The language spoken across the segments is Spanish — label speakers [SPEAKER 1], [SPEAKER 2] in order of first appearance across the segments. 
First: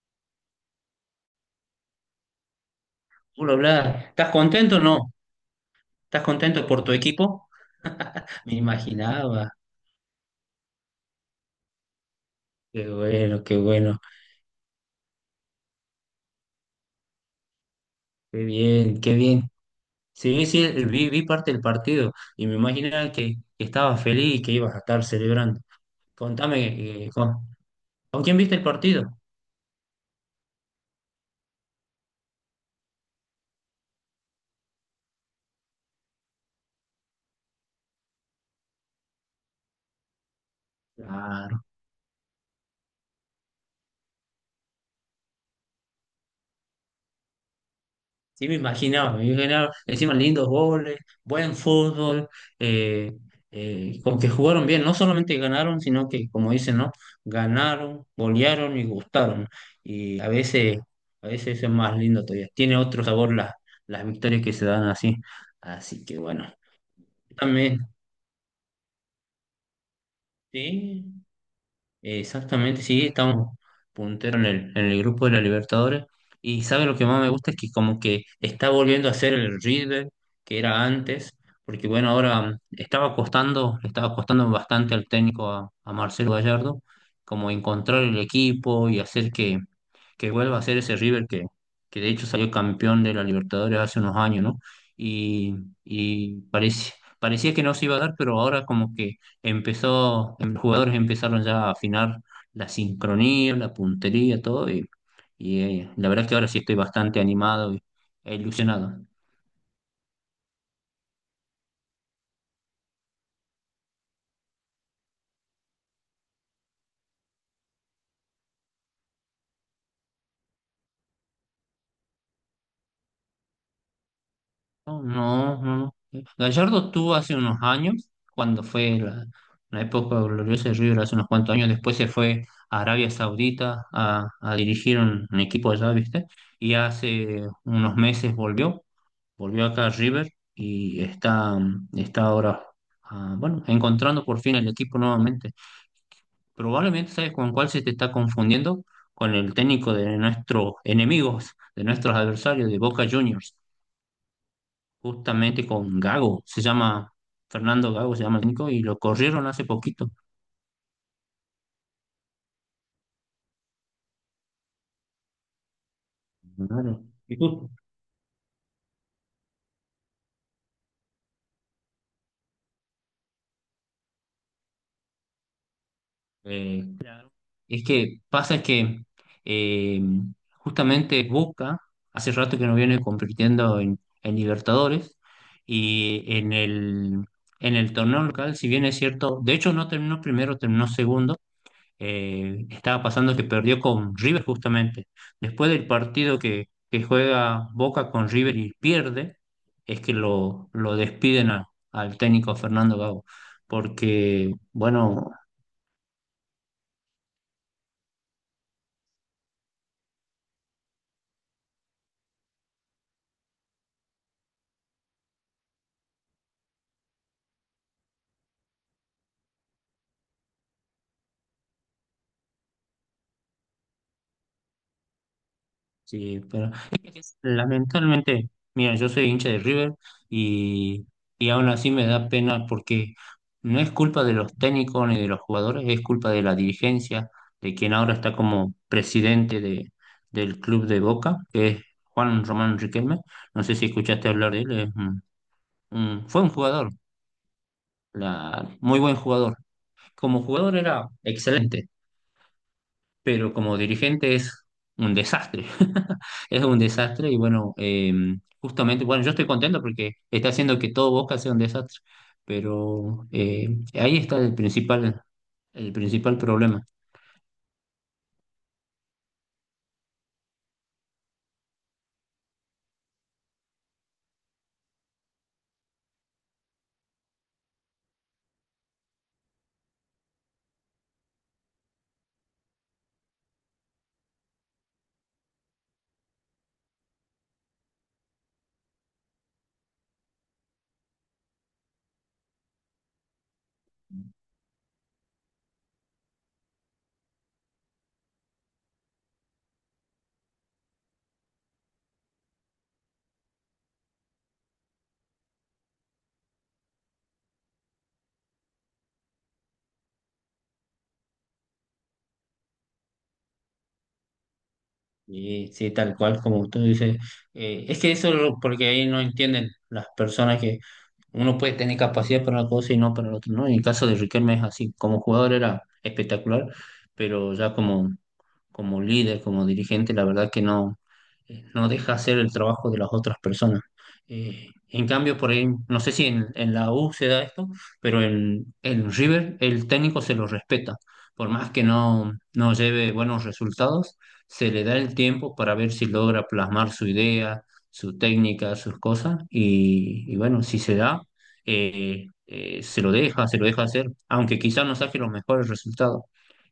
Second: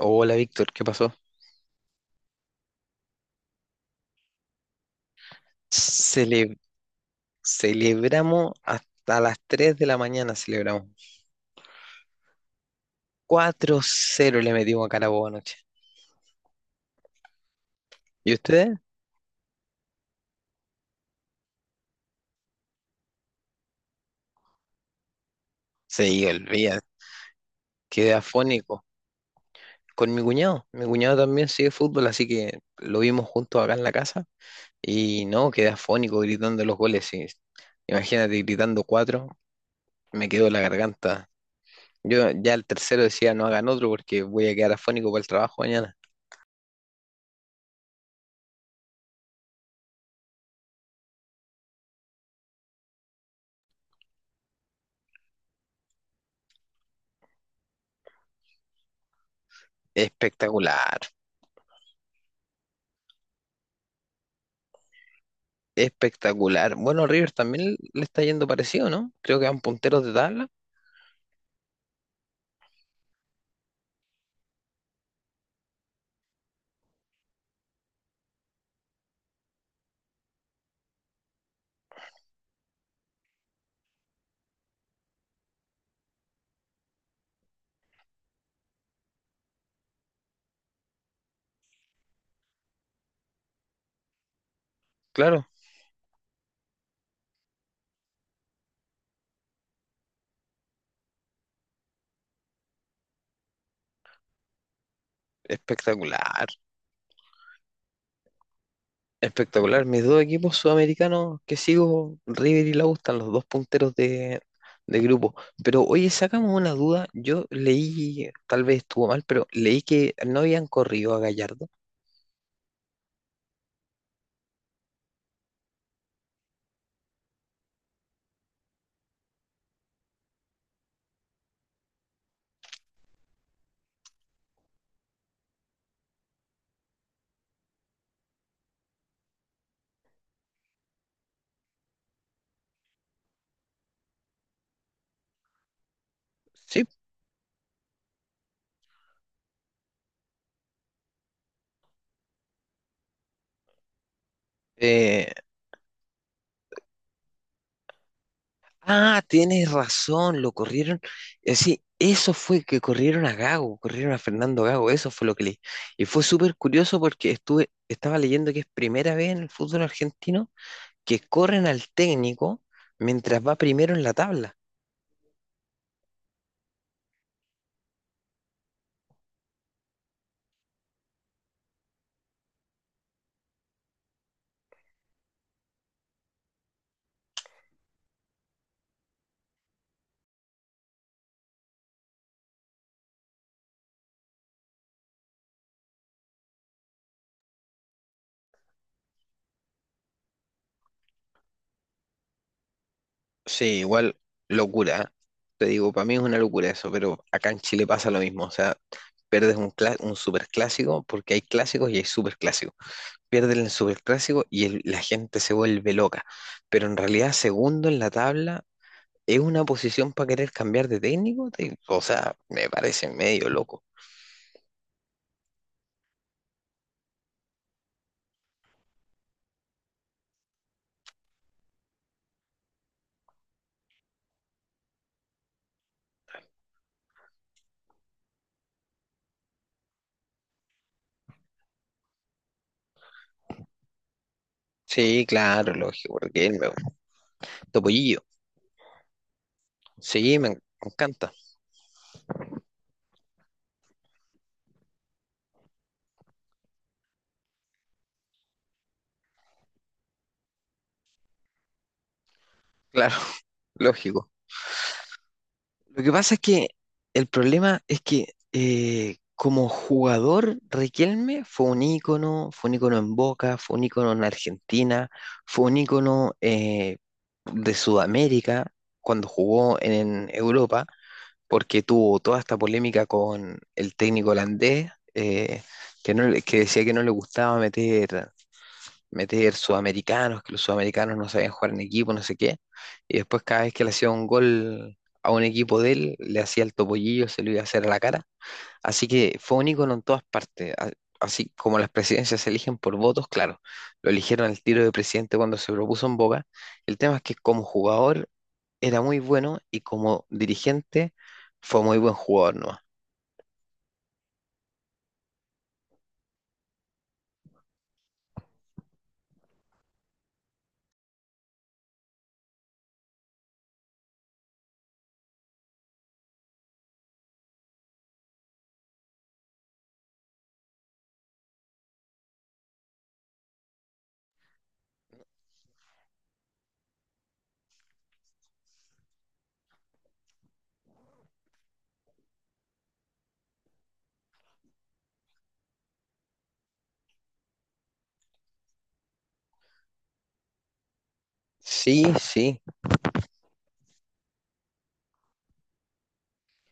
[SPEAKER 1] Hola Víctor, ¿qué pasó?
[SPEAKER 2] Puro hablar. ¿Estás contento o no? ¿Estás
[SPEAKER 1] Cele-
[SPEAKER 2] contento por tu equipo?
[SPEAKER 1] Celebramos
[SPEAKER 2] Me
[SPEAKER 1] hasta las
[SPEAKER 2] imaginaba.
[SPEAKER 1] 3 de la mañana, celebramos.
[SPEAKER 2] Qué bueno, qué
[SPEAKER 1] cuatro
[SPEAKER 2] bueno.
[SPEAKER 1] cero le metimos a Carabobo anoche. ¿Y
[SPEAKER 2] Qué
[SPEAKER 1] ustedes?
[SPEAKER 2] bien, qué bien. Sí, sí, vi parte del partido y me imaginaba que estabas feliz y que ibas a estar celebrando.
[SPEAKER 1] Sí, olvida,
[SPEAKER 2] Contame, eh, ¿con,
[SPEAKER 1] quedé
[SPEAKER 2] ¿con quién viste el
[SPEAKER 1] afónico.
[SPEAKER 2] partido?
[SPEAKER 1] Con mi cuñado también sigue fútbol, así que lo vimos juntos acá en la casa. Y no, quedé afónico gritando los goles. Y imagínate gritando cuatro, me quedó la garganta.
[SPEAKER 2] Claro.
[SPEAKER 1] Yo ya el tercero decía no hagan otro porque voy a quedar afónico para el trabajo mañana.
[SPEAKER 2] Sí, me imaginaba, encima lindos goles, buen fútbol, eh, como que jugaron bien, no solamente ganaron, sino que, como dicen, ¿no? Ganaron, golearon y gustaron. Y
[SPEAKER 1] Espectacular.
[SPEAKER 2] a veces eso es más lindo todavía. Tiene otro sabor las victorias que se dan así. Así que bueno,
[SPEAKER 1] Espectacular. Bueno, River también
[SPEAKER 2] también,
[SPEAKER 1] le está yendo parecido, ¿no? Creo que van punteros de tabla.
[SPEAKER 2] sí. Exactamente, sí, estamos puntero en el grupo de la Libertadores. Y sabe lo que más me gusta es que como que está volviendo a ser el River que era antes, porque bueno, ahora estaba costando, le estaba costando bastante al técnico a Marcelo Gallardo, como encontrar el equipo y hacer que vuelva a ser ese River que de hecho salió campeón de la Libertadores hace unos años, ¿no?
[SPEAKER 1] Claro,
[SPEAKER 2] Y, y parece, parecía que no se iba a dar, pero ahora como que empezó, los jugadores empezaron ya a afinar la sincronía, la puntería, todo, y, la verdad que
[SPEAKER 1] espectacular.
[SPEAKER 2] ahora sí estoy bastante animado y, e ilusionado.
[SPEAKER 1] Espectacular. Mis dos equipos sudamericanos que sigo, River y la U, están los dos punteros de grupo. Pero oye, sacamos una duda. Yo leí, tal vez estuvo mal, pero leí que no habían corrido a Gallardo.
[SPEAKER 2] No, no, no. No. Gallardo tuvo hace unos años, cuando fue la, la época gloriosa de River, hace unos cuantos años, después se fue a Arabia Saudita a dirigir un equipo allá, ¿viste? Y hace unos meses volvió acá a River y está, está ahora, ah, bueno, encontrando por fin el equipo nuevamente.
[SPEAKER 1] Sí.
[SPEAKER 2] Probablemente, ¿sabes con cuál se te está confundiendo? Con el técnico de nuestros enemigos, de nuestros adversarios, de Boca Juniors,
[SPEAKER 1] Eh,
[SPEAKER 2] justamente con Gago, se llama Fernando Gago, se llama el técnico, y lo
[SPEAKER 1] Ah,
[SPEAKER 2] corrieron hace
[SPEAKER 1] tienes
[SPEAKER 2] poquito.
[SPEAKER 1] razón, lo corrieron. Sí, eso fue que corrieron a Gago, corrieron a Fernando Gago, eso fue lo que leí. Y fue súper curioso
[SPEAKER 2] Claro.
[SPEAKER 1] porque
[SPEAKER 2] ¿Y tú?
[SPEAKER 1] estuve, estaba leyendo que es primera vez en el fútbol argentino que corren al técnico mientras va primero en la tabla.
[SPEAKER 2] Claro. Es que pasa que eh, justamente Boca hace rato que no viene compitiendo en Libertadores y en el torneo local, si bien es cierto, de hecho no terminó primero, terminó segundo, estaba pasando que perdió con River justamente. Después del partido que juega Boca con River y pierde, es que lo despiden a- al técnico Fernando Gago,
[SPEAKER 1] Sí, igual
[SPEAKER 2] porque,
[SPEAKER 1] locura. ¿Eh?
[SPEAKER 2] bueno.
[SPEAKER 1] Te digo, para mí es una locura eso, pero acá en Chile pasa lo mismo. O sea, perdes un, un superclásico porque hay clásicos y hay superclásicos. Pierden el Superclásico y la gente se vuelve loca. Pero en realidad, segundo en la tabla es una posición para querer cambiar de técnico. O sea, me parece medio loco.
[SPEAKER 2] Sí, pero es que lamentablemente, mira, yo soy hincha de River y, y aún así me da pena porque no es culpa de los técnicos ni de los jugadores, es culpa de la dirigencia, de quien ahora está como presidente de, del club de Boca, que es Juan Román Riquelme. No sé si escuchaste hablar de él, es
[SPEAKER 1] Sí, claro, lógico,
[SPEAKER 2] un- fue
[SPEAKER 1] porque
[SPEAKER 2] un
[SPEAKER 1] él me
[SPEAKER 2] jugador,
[SPEAKER 1] Topollillo.
[SPEAKER 2] la- muy buen jugador.
[SPEAKER 1] Sí,
[SPEAKER 2] Como jugador
[SPEAKER 1] me
[SPEAKER 2] era
[SPEAKER 1] encanta.
[SPEAKER 2] excelente, pero como dirigente es un desastre. Es un desastre y bueno, justamente, bueno, yo estoy contento porque está haciendo que todo Boca sea un desastre,
[SPEAKER 1] Claro,
[SPEAKER 2] pero ahí
[SPEAKER 1] lógico.
[SPEAKER 2] está el
[SPEAKER 1] Lo que pasa
[SPEAKER 2] principal
[SPEAKER 1] es que
[SPEAKER 2] problema.
[SPEAKER 1] el problema es que como jugador, Riquelme fue un ícono en Boca, fue un ícono en Argentina, fue un ícono de Sudamérica cuando jugó en Europa, porque tuvo toda esta polémica con el técnico holandés, que, no, que decía que no le gustaba meter sudamericanos, que los sudamericanos no sabían jugar en equipo, no sé qué. Y después cada vez que le hacía un gol a un equipo de él, le hacía el topollillo, se lo iba a hacer a la cara. Así que fue un ícono en todas partes. Así como las presidencias se eligen por votos, claro, lo eligieron al tiro de presidente cuando se propuso en Boca. El tema es que como jugador era muy bueno y como dirigente fue muy buen jugador, ¿no?
[SPEAKER 2] Y sí, tal cual como tú dices, es que eso es lo- porque ahí no entienden las personas que uno puede tener capacidad para una cosa y no para la otra, ¿no? En el caso de Riquelme es así, como jugador era espectacular, pero ya como, como líder, como dirigente, la verdad que no, no deja hacer el trabajo de las otras personas. En cambio, por ahí, no sé si en, en la U se da esto, pero en River el técnico se lo respeta. Por más que no, no lleve buenos resultados, se le da el tiempo para ver si logra plasmar su idea, su técnica, sus cosas, y bueno, si se da,
[SPEAKER 1] Sí, sí,
[SPEAKER 2] se lo deja hacer, aunque quizás no saque los mejores resultados.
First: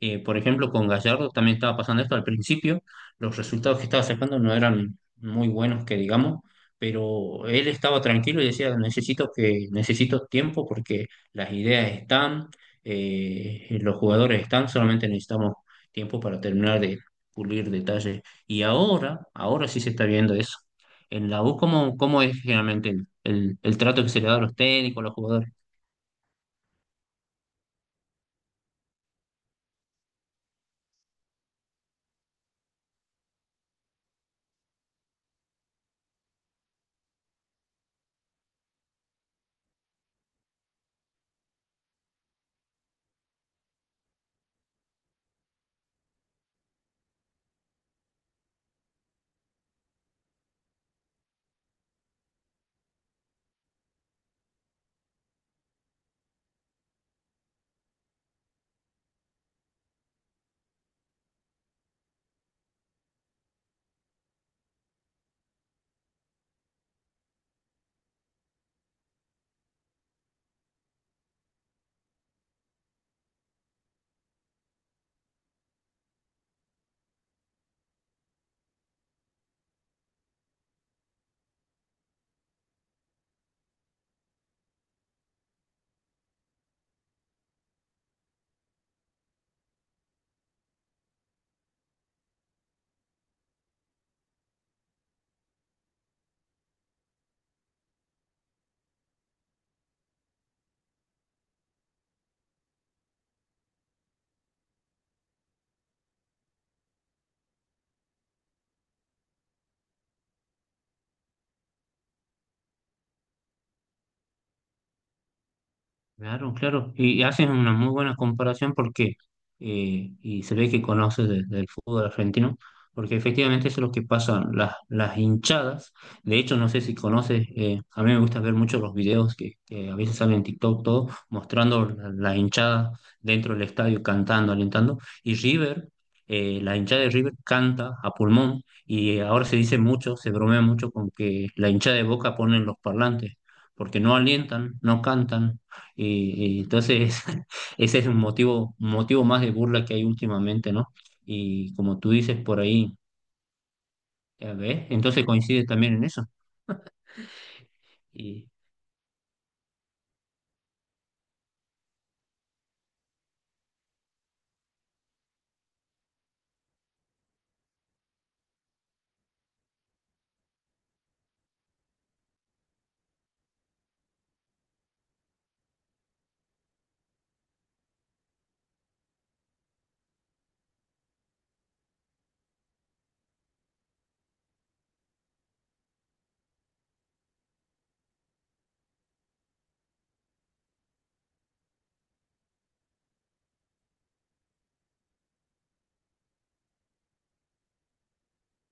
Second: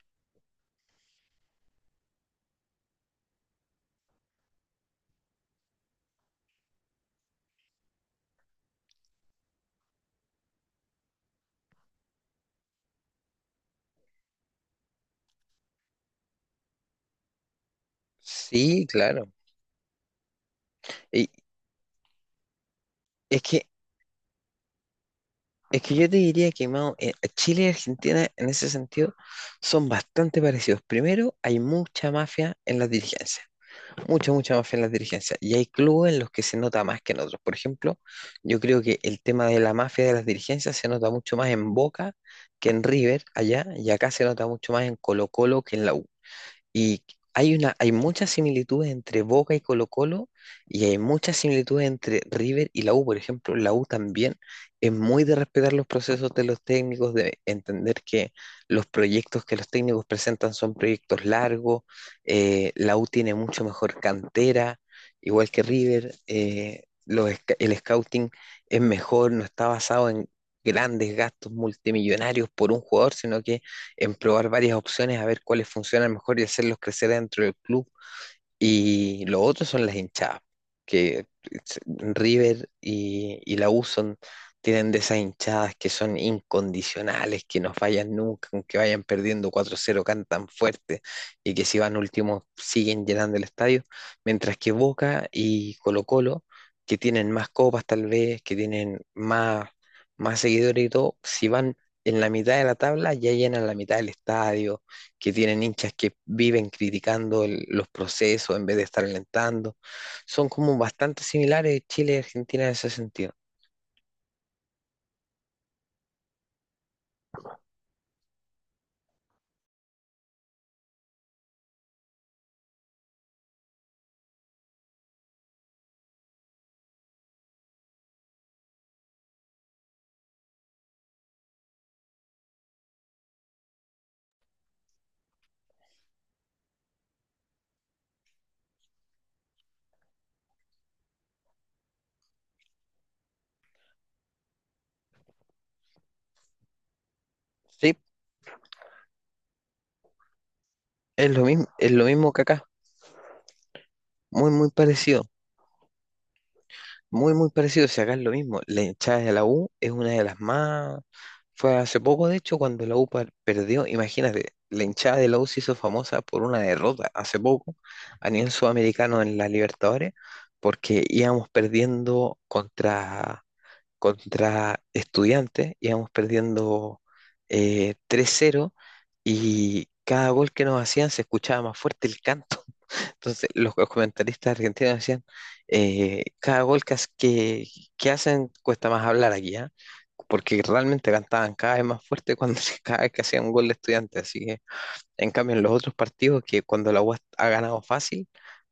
[SPEAKER 2] Por ejemplo, con Gallardo también estaba pasando esto al principio, los resultados que estaba sacando no eran muy buenos, que digamos, pero él estaba tranquilo y decía, necesito necesito tiempo porque las ideas están, los jugadores están, solamente necesitamos tiempo para terminar de pulir detalles. Y
[SPEAKER 1] sí,
[SPEAKER 2] ahora,
[SPEAKER 1] claro.
[SPEAKER 2] ahora sí se está viendo eso
[SPEAKER 1] Y
[SPEAKER 2] en la U. ¿Cómo, cómo es generalmente
[SPEAKER 1] es que
[SPEAKER 2] el trato que se le da a los técnicos, a los jugadores?
[SPEAKER 1] Es que yo te diría que Mao, Chile y Argentina en ese sentido son bastante parecidos. Primero, hay mucha mafia en las dirigencias, mucha, mucha mafia en las dirigencias. Y hay clubes en los que se nota más que en otros. Por ejemplo, yo creo que el tema de la mafia de las dirigencias se nota mucho más en Boca que en River allá, y acá se nota mucho más en Colo-Colo que en la U. Y hay una, hay muchas similitudes entre Boca y Colo-Colo y hay muchas similitudes entre River y la U. Por ejemplo, la U también es muy de respetar los procesos de los técnicos, de entender que los proyectos que los técnicos presentan son proyectos largos. La U tiene mucho mejor cantera, igual que River. Los sc- el scouting es mejor, no está basado en grandes gastos multimillonarios por un jugador, sino que en probar varias opciones, a ver cuáles funcionan mejor y hacerlos crecer dentro del club y lo otro son las hinchadas, que River y la U son, tienen de esas hinchadas que son incondicionales, que no fallan nunca, aunque vayan perdiendo 4-0, cantan fuerte y que si van últimos siguen llenando el estadio, mientras que Boca y Colo-Colo, que tienen más copas tal vez, que tienen más, más seguidores y todo, si van en la mitad de la tabla ya llenan la mitad del estadio que tienen hinchas que viven criticando los procesos en vez de estar alentando. Son como bastante similares Chile y Argentina en ese sentido.
[SPEAKER 2] Claro, claro. Y haces una muy buena comparación porque, y se ve que conoces de- del fútbol argentino, porque efectivamente eso es lo que pasa, las hinchadas. De hecho, no sé si conoces, a mí me gusta ver mucho los videos que a veces salen en TikTok, todo, mostrando la, la hinchada dentro del estadio, cantando, alentando. Y River, la hinchada de River canta a pulmón y ahora se dice mucho, se bromea mucho con que la hinchada de Boca pone en los parlantes porque no alientan, no cantan, y entonces
[SPEAKER 1] Sí,
[SPEAKER 2] ese es un motivo más de burla que hay últimamente, ¿no? Y
[SPEAKER 1] es
[SPEAKER 2] como
[SPEAKER 1] lo
[SPEAKER 2] tú
[SPEAKER 1] mismo
[SPEAKER 2] dices
[SPEAKER 1] que
[SPEAKER 2] por
[SPEAKER 1] acá,
[SPEAKER 2] ahí,
[SPEAKER 1] muy,
[SPEAKER 2] ya,
[SPEAKER 1] muy
[SPEAKER 2] ¿ves?
[SPEAKER 1] parecido,
[SPEAKER 2] Entonces coincide también en eso.
[SPEAKER 1] muy, muy parecido. Si acá es lo
[SPEAKER 2] Y
[SPEAKER 1] mismo, la hinchada de la U es una de las más... Fue hace poco, de hecho, cuando la U perdió, imagínate, la hinchada de la U se hizo famosa por una derrota hace poco a nivel sudamericano en la Libertadores, porque íbamos perdiendo contra Estudiantes, íbamos perdiendo 3-0 y cada gol que nos hacían se escuchaba más fuerte el canto. Entonces los comentaristas argentinos decían, cada gol que hacen cuesta más hablar aquí, ¿ah? Porque realmente cantaban cada vez más fuerte cuando cada vez que hacían un gol de estudiantes. Así que, en cambio, en los otros partidos que cuando la UAS ha ganado fácil,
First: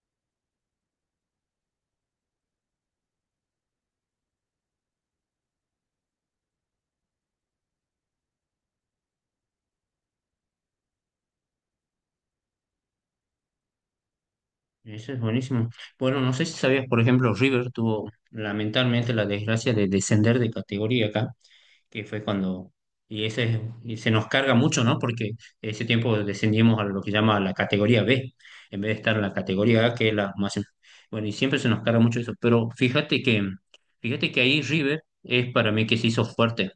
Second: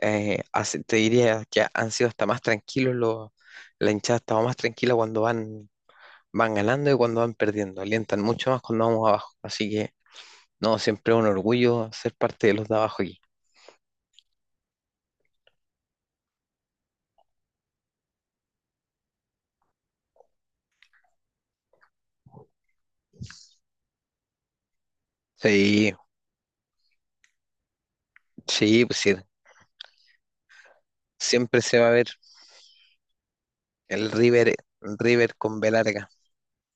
[SPEAKER 1] te diría que han sido hasta más tranquilos, la hinchada estaba más tranquila cuando van ganando y cuando van perdiendo. Alientan mucho más cuando vamos abajo. Así que, no, siempre es un orgullo ser parte de los de abajo aquí.
[SPEAKER 2] eso es buenísimo. Bueno, no sé si sabías, por ejemplo, River tuvo lamentablemente la desgracia de descender de categoría acá que fue cuando... Y, ese, y se nos carga mucho, ¿no? Porque ese
[SPEAKER 1] Sí,
[SPEAKER 2] tiempo descendimos a lo que llama la categoría B, en
[SPEAKER 1] sí,
[SPEAKER 2] vez de
[SPEAKER 1] pues sí.
[SPEAKER 2] estar en la categoría A, que es la más... Bueno, y siempre
[SPEAKER 1] Siempre
[SPEAKER 2] se
[SPEAKER 1] se
[SPEAKER 2] nos
[SPEAKER 1] va a
[SPEAKER 2] carga
[SPEAKER 1] ver
[SPEAKER 2] mucho eso, pero
[SPEAKER 1] el
[SPEAKER 2] fíjate que
[SPEAKER 1] River,
[SPEAKER 2] ahí River
[SPEAKER 1] River
[SPEAKER 2] es
[SPEAKER 1] con B
[SPEAKER 2] para mí que se
[SPEAKER 1] larga.
[SPEAKER 2] hizo fuerte.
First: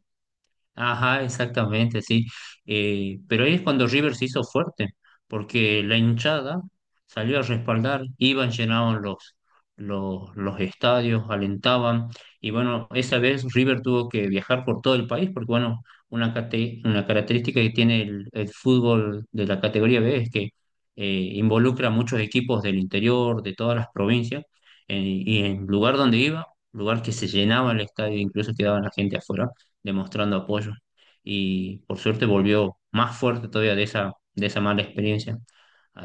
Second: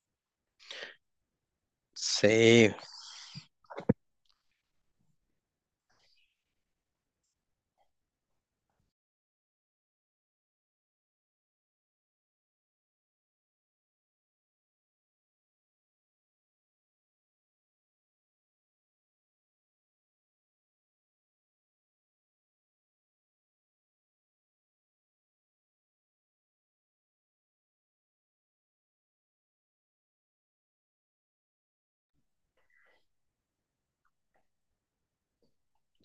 [SPEAKER 2] Ajá, exactamente, sí.
[SPEAKER 1] Sí,
[SPEAKER 2] Pero ahí es cuando River se hizo fuerte, porque la hinchada salió a respaldar, iban, llenaban los estadios, alentaban, y bueno, esa vez River tuvo que viajar por todo el país, porque bueno, una, cate- una característica que tiene el fútbol de la categoría B es que eh, involucra a muchos equipos del interior, de todas las provincias, y en lugar donde iba, lugar que se llenaba el estadio, incluso quedaba la gente afuera demostrando apoyo. Y por suerte volvió más fuerte todavía de esa mala experiencia.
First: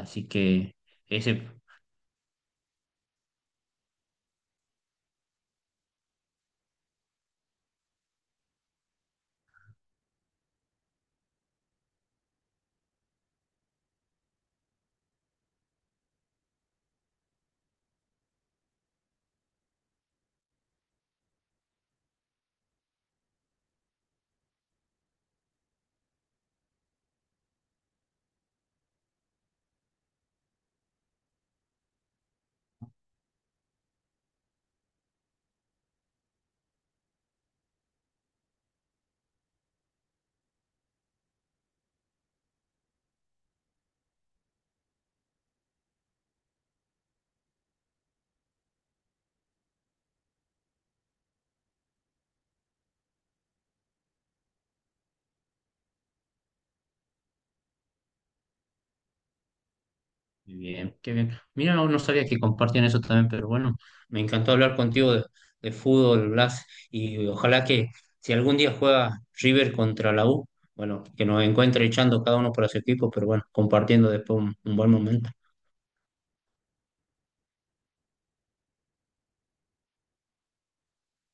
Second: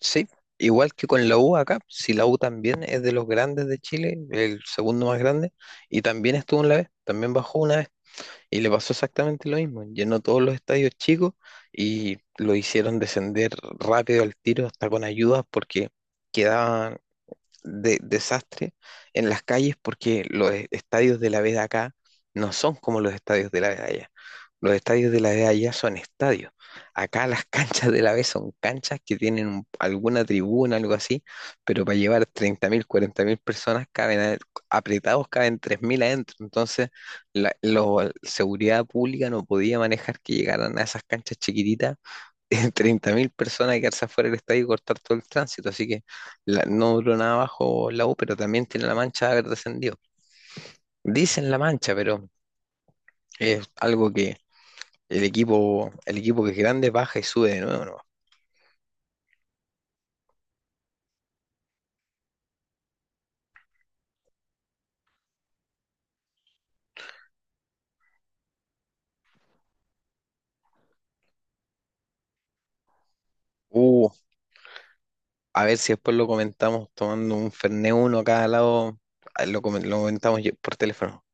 [SPEAKER 1] sí.
[SPEAKER 2] que
[SPEAKER 1] Igual que con la
[SPEAKER 2] ese,
[SPEAKER 1] U acá, si la U también es de los grandes de Chile, el segundo más grande, y también estuvo en la B, también bajó una vez. Y le pasó exactamente lo mismo. Llenó todos los estadios chicos y lo hicieron descender rápido al tiro hasta con ayudas porque quedaban de desastre en las calles porque los estadios de la B de acá no son como los estadios de la B de allá. Los estadios de la B de allá son estadios. Acá las canchas de la B son canchas que tienen alguna tribuna, algo así, pero para llevar 30.000, mil personas caben apretados, caben 3.000 adentro. Entonces, seguridad pública no podía manejar que llegaran a esas canchas chiquititas. 30.000 personas y quedarse afuera del estadio y cortar todo el tránsito. Así que no duró nada abajo la U, pero también tiene la mancha de haber descendido. Dicen la mancha, pero es algo que el equipo que es grande baja y sube de nuevo, ¿no?
[SPEAKER 2] bien, qué bien. Mira, no, no sabía que compartían eso también, pero bueno, me encantó hablar contigo de fútbol, Blas, y ojalá que si algún día juega River contra la U, bueno, que nos encuentre echando cada uno por su equipo, pero bueno,
[SPEAKER 1] Uh,
[SPEAKER 2] compartiendo después un buen momento.
[SPEAKER 1] a ver si después lo comentamos tomando un Fernet uno a cada lado. Ah, lo comentamos por teléfono.